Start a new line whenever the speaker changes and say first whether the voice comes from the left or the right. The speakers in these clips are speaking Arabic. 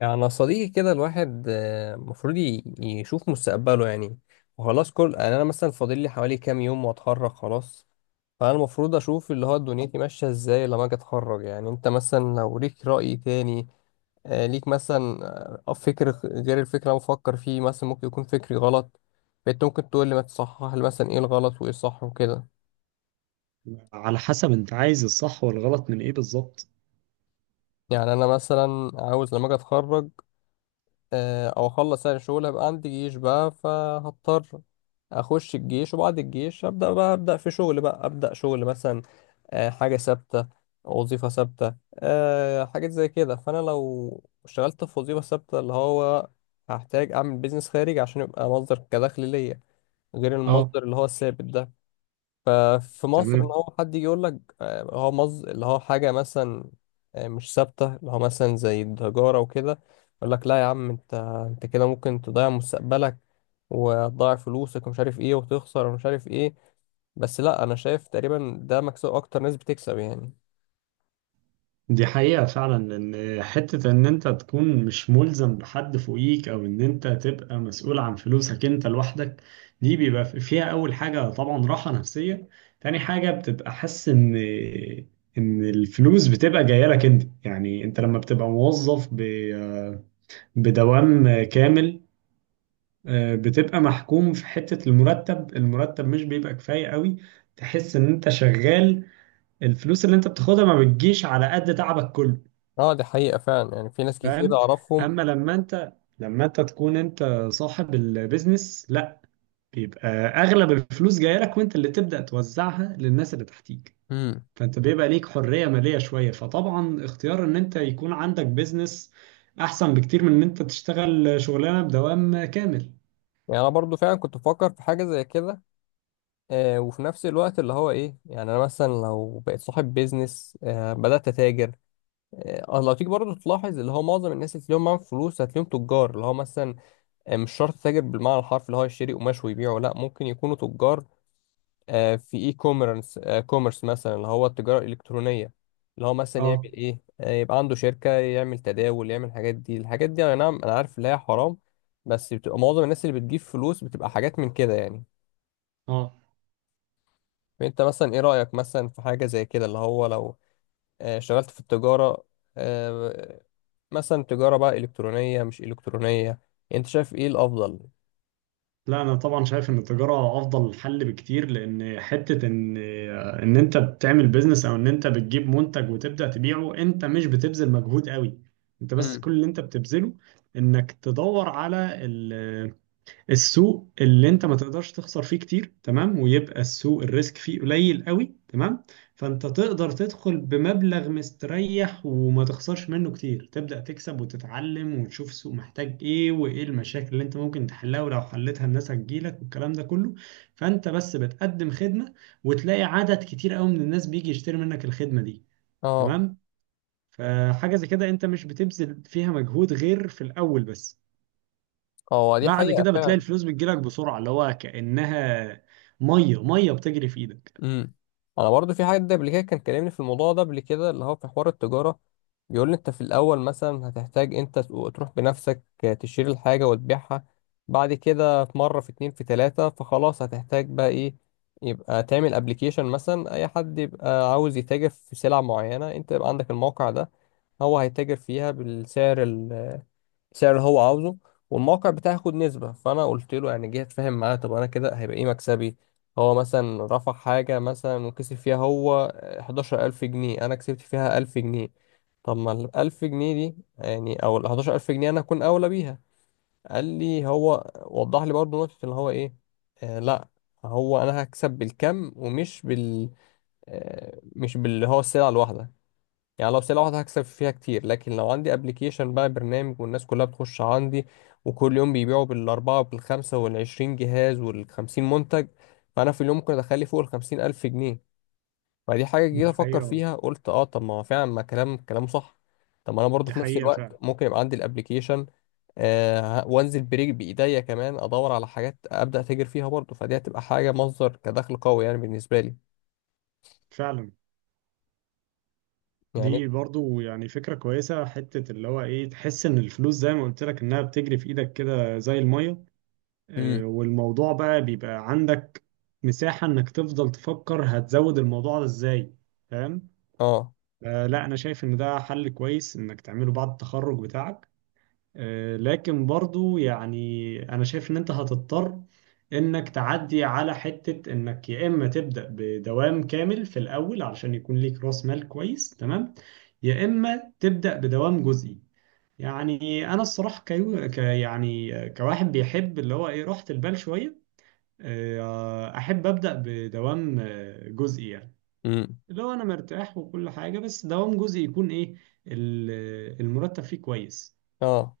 left: يعني صديقي كده الواحد المفروض يشوف مستقبله يعني. وخلاص كل يعني انا مثلا فاضل لي حوالي كام يوم واتخرج خلاص. فانا المفروض اشوف اللي هو دنيتي ماشيه ازاي لما اجي اتخرج. يعني انت مثلا لو ليك رأي تاني آه، ليك مثلا غير الفكر اللي انا بفكر فيه مثلا ممكن يكون فكري غلط. فانت ممكن تقول لي ما تصحح لي مثلا ايه الغلط وايه الصح وكده.
right: على حسب انت عايز الصح والغلط من ايه بالظبط؟
left: يعني انا مثلا عاوز لما اجي اتخرج او اخلص يعني شغل هيبقى عندي جيش بقى فهضطر اخش الجيش، وبعد الجيش ابدا بقى ابدا في شغل بقى ابدا شغل مثلا، حاجه ثابته، وظيفه ثابته، حاجات زي كده. فانا لو اشتغلت في وظيفه ثابته اللي هو هحتاج اعمل بيزنس خارجي عشان يبقى مصدر كدخل ليا، غير
right: اه،
left: المصدر اللي هو الثابت ده في مصر. ان
right: تمام.
left: هو حد يجي يقول لك هو مز اللي هو حاجه مثلا مش ثابته، اللي هو مثلا زي التجاره وكده، يقول لك لا يا عم، انت كده ممكن تضيع مستقبلك وتضيع فلوسك ومش عارف ايه وتخسر ومش عارف ايه. بس لا، انا شايف تقريبا ده مكسب، اكتر ناس بتكسب يعني.
right: دي حقيقة فعلا، ان حتة ان انت تكون مش ملزم بحد فوقيك او ان انت تبقى مسؤول عن فلوسك انت لوحدك، دي بيبقى فيها اول حاجة طبعا راحة نفسية. تاني حاجة بتبقى حاسس ان الفلوس بتبقى جاية لك انت. يعني انت لما بتبقى موظف بدوام كامل، بتبقى محكوم في حتة المرتب. المرتب مش بيبقى كفاية قوي، تحس ان انت شغال، الفلوس اللي انت بتاخدها ما بتجيش على قد تعبك كله.
left: اه، دي حقيقه فعلا، يعني في ناس كتير
right: فاهم.
left: اعرفهم.
right: اما لما انت تكون انت صاحب البيزنس، لا، بيبقى اغلب الفلوس جاية لك، وانت اللي تبدأ توزعها للناس اللي تحتيك.
left: امم
right: فانت بيبقى ليك حرية مالية شوية، فطبعا اختيار ان انت يكون عندك بيزنس احسن بكتير من ان انت تشتغل شغلانة بدوام كامل.
left: يعني انا برضو فعلا كنت بفكر في حاجه زي كده، آه، وفي نفس الوقت اللي هو ايه، يعني انا مثلا لو بقيت صاحب بيزنس آه بدات اتاجر. اه لو تيجي برضه تلاحظ اللي هو معظم الناس اللي تلاقيهم معاهم فلوس هتلاقيهم تجار، اللي هو مثلا مش شرط تاجر بالمعنى الحرفي اللي هو يشتري قماش ويبيعه، لا، ممكن يكونوا تجار في اي كوميرس، كوميرس مثلا اللي هو التجارة الإلكترونية، اللي هو مثلا يعمل
right: اه.
left: ايه يبقى عنده شركة يعمل تداول يعمل الحاجات دي. الحاجات دي انا نعم انا عارف ان هي حرام، بس بتبقى معظم الناس اللي بتجيب فلوس بتبقى حاجات من كده يعني.
right: اه،
left: فانت مثلا ايه رأيك مثلا في حاجة زي كده، اللي هو لو اشتغلت في التجارة، آه، مثلا تجارة بقى إلكترونية مش إلكترونية، أنت شايف إيه الأفضل؟
right: لا انا طبعا شايف ان التجاره افضل حل بكتير، لان حته ان انت بتعمل بيزنس او ان انت بتجيب منتج وتبدا تبيعه، انت مش بتبذل مجهود قوي. انت بس
left: امم
right: كل اللي انت بتبذله، انك تدور على السوق اللي انت ما تقدرش تخسر فيه كتير، تمام، ويبقى السوق الريسك فيه قليل قوي، تمام. فانت تقدر تدخل بمبلغ مستريح وما تخسرش منه كتير، تبدأ تكسب وتتعلم وتشوف السوق محتاج ايه وايه المشاكل اللي انت ممكن تحلها، ولو حلتها الناس هتجيلك والكلام ده كله. فانت بس بتقدم خدمة، وتلاقي عدد كتير قوي من الناس بيجي يشتري منك الخدمة دي.
left: أه،
right: تمام. فحاجة زي كده انت مش بتبذل فيها مجهود غير في الأول بس.
left: هو دي
right: بعد
left: حقيقة
right: كده بتلاقي
left: فعلا.
right: الفلوس بتجيلك بسرعة، اللي هو كأنها مية مية بتجري في ايدك.
left: أمم أنا برضو في حد قبل كده كان كلمني في الموضوع ده قبل كده، اللي هو في حوار التجارة. بيقول لي أنت في الأول مثلا هتحتاج أنت تروح بنفسك تشتري الحاجة وتبيعها. بعد كده في مرة، في اتنين، في تلاتة، فخلاص هتحتاج بقى إيه؟ يبقى تعمل أبليكيشن مثلا، أي حد يبقى عاوز يتاجر في سلع معينة أنت يبقى عندك الموقع ده، هو هيتاجر فيها بالسعر، سعر اللي هو عاوزه، والموقع بتاعي هياخد نسبة. فأنا قلت له يعني جه أتفاهم معاه، طب أنا كده هيبقى إيه مكسبي؟ هو مثلا رفع حاجة مثلا وكسب فيها هو 11 ألف جنيه، أنا كسبت فيها 1000 جنيه. طب ما الـ1000 جنيه دي يعني أو الـ11 ألف جنيه أنا أكون أولى بيها. قال لي هو، وضح لي برضه نقطة اللي هو إيه، آه لأ، هو أنا هكسب بالكم ومش بال، آه، مش باللي هو السلعة الواحدة. يعني لو بسلة واحدة هكسب فيها كتير، لكن لو عندي ابلكيشن بقى برنامج والناس كلها بتخش عندي وكل يوم بيبيعوا بالأربعة وبالخمسة والعشرين جهاز والخمسين منتج، فأنا في اليوم ممكن أدخلي فوق الـ50 ألف جنيه. فدي حاجة جيت
right: دي
left: أفكر
right: حقيقة.
left: فيها قلت أه، طب ما هو فعلا ما كلامه صح. طب ما أنا برضو
right: دي
left: في نفس
right: حقيقة فعلا.
left: الوقت ممكن يبقى عندي الابلكيشن، آه، وانزل بريك بإيديا كمان أدور على حاجات أبدأ أتاجر فيها برضو، فدي هتبقى حاجة مصدر كدخل قوي يعني بالنسبة لي.
right: فعلا.
left: يعني.
right: دي برضو يعني فكرة كويسة، حتة اللي هو ايه، تحس ان الفلوس زي ما قلت لك انها بتجري في ايدك كده زي المية.
left: امم
right: والموضوع بقى بيبقى عندك مساحة انك تفضل تفكر هتزود الموضوع ده ازاي. فاهم.
left: اه.
right: لا انا شايف ان ده حل كويس انك تعمله بعد التخرج بتاعك. لكن برضو يعني انا شايف ان انت هتضطر انك تعدي على حتة انك يا اما تبدأ بدوام كامل في الاول علشان يكون ليك راس مال كويس، تمام، يا اما تبدأ بدوام جزئي. يعني انا الصراحة كيو ك يعني كواحد بيحب اللي هو ايه راحة البال شوية، احب أبدأ بدوام جزئي يعني.
left: امم
right: اللي هو انا مرتاح وكل حاجة، بس دوام جزئي يكون ايه، المرتب فيه كويس،
left: اه،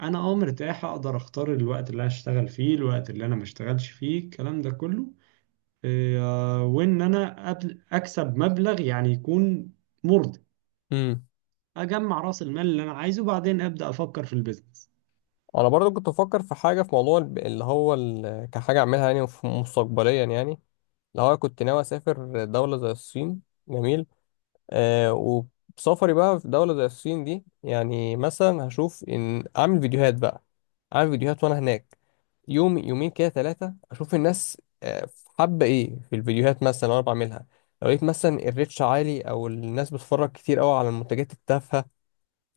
right: انا اه مرتاح، اقدر اختار الوقت اللي هشتغل فيه، الوقت اللي انا ما اشتغلش فيه، الكلام ده كله. إيه، وان انا اكسب مبلغ يعني يكون مرضي، اجمع راس المال اللي انا عايزه وبعدين ابدا افكر في البيزنس.
left: انا برضو كنت بفكر في حاجه في موضوع كحاجه اعملها يعني مستقبليا يعني، اللي هو كنت ناوي اسافر دوله زي الصين. جميل. آه، وسفري بقى في دوله زي الصين دي يعني مثلا هشوف ان اعمل فيديوهات بقى، اعمل فيديوهات وانا هناك يوم يومين كده ثلاثه، اشوف الناس حابه ايه في الفيديوهات مثلا وانا بعملها. لو لقيت مثلا الريتش عالي او الناس بتتفرج كتير قوي على المنتجات التافهه،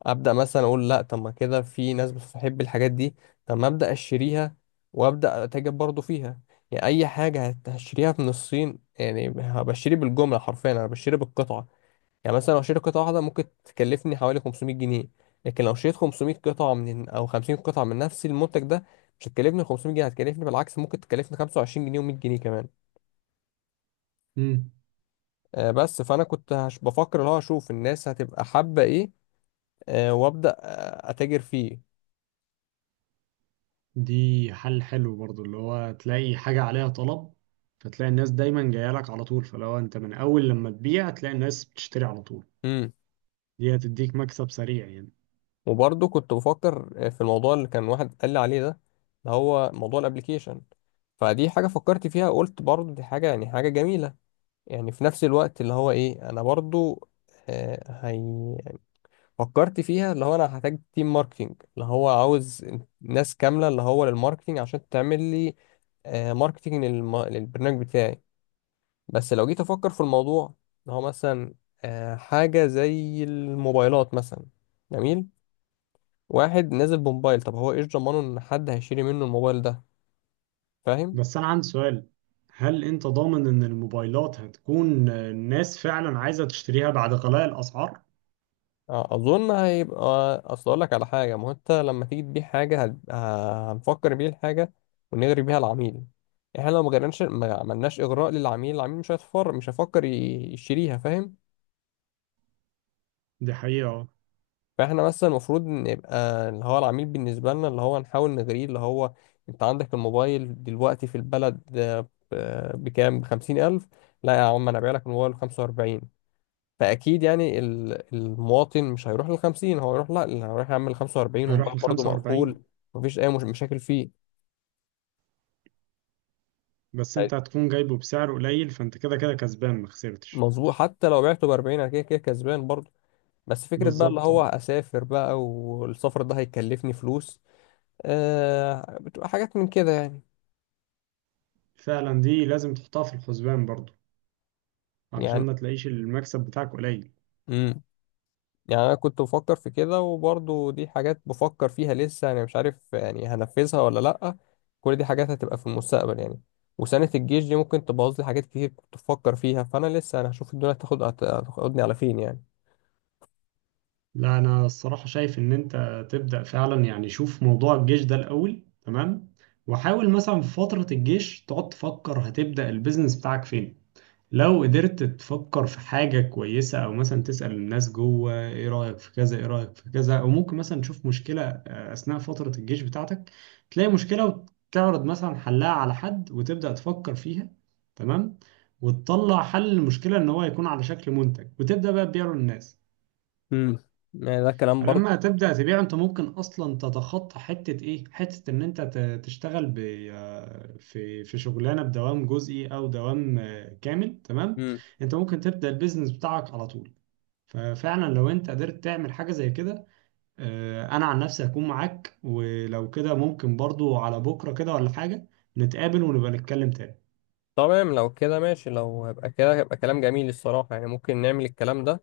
left: ابدا مثلا اقول لا، طب ما كده في ناس بتحب الحاجات دي، طب ما ابدا اشتريها وابدا اتاجر برضو فيها. يعني اي حاجه هشتريها من الصين يعني بشتري بالجمله، حرفيا انا بشتري بالقطعه. يعني مثلا لو اشتري قطعه واحده ممكن تكلفني حوالي 500 جنيه، لكن لو اشتريت 500 قطعه من او 50 قطعه من نفس المنتج ده مش هتكلفني 500 جنيه، هتكلفني بالعكس ممكن تكلفني 25 جنيه و100 جنيه كمان.
right: مم.
left: بس فانا كنت بفكر اللي هو اشوف الناس هتبقى حابه ايه وابدا اتاجر فيه.
right: دي حل حلو برضو، اللي هو تلاقي حاجة عليها طلب، فتلاقي الناس دايما جايه لك على طول، فلو انت من اول لما تبيع تلاقي الناس بتشتري على طول، دي هتديك مكسب سريع يعني.
left: وبرضه كنت بفكر في الموضوع اللي كان واحد قال لي عليه ده، اللي هو موضوع الابليكيشن. فدي حاجة فكرت فيها قلت برضه دي حاجة يعني حاجة جميلة، يعني في نفس الوقت اللي هو ايه، انا برضه آه، هي فكرت فيها، اللي هو انا هحتاج تيم ماركتينج اللي هو عاوز ناس كاملة اللي هو للماركتينج عشان تعمل لي ماركتينج للبرنامج بتاعي. بس لو جيت افكر في الموضوع، اللي هو مثلا حاجة زي الموبايلات مثلا. جميل. واحد نازل بموبايل، طب هو ايش ضمانه ان حد هيشتري منه الموبايل ده؟ فاهم.
right: بس أنا عندي سؤال، هل أنت ضامن إن الموبايلات هتكون الناس فعلا عايزة تشتريها بعد غلاء الأسعار؟
left: اظن هيبقى، اصل اقول لك على حاجه، ما هو انت لما تيجي تبيع حاجه هنفكر بيه الحاجه ونغري بيها العميل. احنا لو ما غرناش ما عملناش اغراء للعميل، العميل مش هيفكر يشتريها، فاهم.
right: دي حقيقة اه.
left: فاحنا مثلا المفروض نبقى اللي هو العميل بالنسبه لنا اللي هو نحاول نغريه، اللي هو انت عندك الموبايل دلوقتي في البلد بكام؟ بـ50 ألف. لا يا عم، انا بايع لك الموبايل بـ45. فاكيد يعني المواطن مش هيروح لل 50، هو هيروح لا، اللي هيروح يعمل 45
right: هيروح
left: وموبايل برضه
right: لخمسة وأربعين.
left: مقفول، مفيش اي مش مشاكل فيه.
right: بس
left: أي.
right: أنت هتكون جايبه بسعر قليل، فأنت كده كده كسبان، مخسرتش.
left: مظبوط، حتى لو بعته ب 40 انا كده كده كسبان برضه. بس فكره بقى اللي
right: بالظبط
left: هو
right: اه.
left: اسافر بقى، والسفر ده هيكلفني فلوس آه، بتبقى حاجات من كده يعني.
right: فعلا، دي لازم تحطها في الحسبان برضو، علشان
left: يعني.
right: ما تلاقيش المكسب بتاعك قليل.
left: مم. يعني انا كنت بفكر في كده، وبرضه دي حاجات بفكر فيها لسه يعني مش عارف يعني هنفذها ولا لأ، كل دي حاجات هتبقى في المستقبل يعني. وسنة الجيش دي ممكن تبوظ لي حاجات كتير كنت بفكر فيها، فانا لسه انا هشوف الدنيا هتاخدني على فين يعني.
right: لا أنا الصراحة شايف إن أنت تبدأ فعلا، يعني شوف موضوع الجيش ده الأول، تمام، وحاول مثلا في فترة الجيش تقعد تفكر هتبدأ البيزنس بتاعك فين. لو قدرت تفكر في حاجة كويسة، أو مثلا تسأل الناس جوه، إيه رأيك في كذا، إيه رأيك في كذا، أو ممكن مثلا تشوف مشكلة أثناء فترة الجيش بتاعتك، تلاقي مشكلة وتعرض مثلا حلها على حد وتبدأ تفكر فيها، تمام، وتطلع حل المشكلة إن هو يكون على شكل منتج وتبدأ بقى تبيعه للناس.
left: امم يعني ده كلام
right: فلما
left: برضه.
right: تبدأ تبيع انت ممكن اصلا تتخطى حتة ايه، حتة ان انت تشتغل في شغلانة بدوام جزئي او دوام كامل، تمام.
left: امم
right: انت ممكن تبدأ البيزنس بتاعك على طول. ففعلا لو انت قدرت تعمل حاجة زي كده، انا عن نفسي هكون معاك. ولو كده ممكن برضو على بكرة كده ولا حاجة، نتقابل ونبقى نتكلم تاني.
left: تمام، لو كده ماشي، لو هيبقى كده هيبقى كلام جميل الصراحة، يعني ممكن نعمل الكلام ده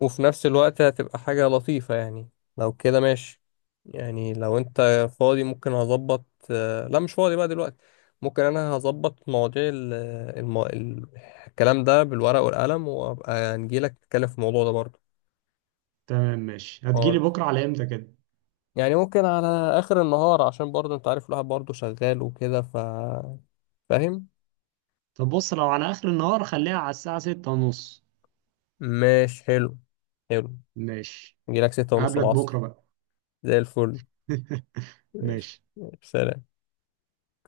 left: وفي نفس الوقت هتبقى حاجة لطيفة يعني. لو كده ماشي، يعني لو انت فاضي ممكن هظبط لا مش فاضي بقى دلوقتي. ممكن انا هظبط مواضيع الم... ال- الكلام ده بالورق والقلم وابقى نجيلك نتكلم في الموضوع ده برضه.
right: تمام ماشي. هتجيلي
left: خالص.
right: بكرة على امتى كده؟
left: يعني ممكن على اخر النهار، عشان برضه انت عارف الواحد برضه شغال وكده ف. فاهم.
right: طب بص، لو على اخر النهار خليها على الساعة 6:30.
left: ماشي، حلو. حلو.
right: ماشي.
left: نجيلك ستة ونص
right: هقابلك
left: العصر.
right: بكرة بقى.
left: زي الفل. ماشي
right: ماشي.
left: ماشي. سلام.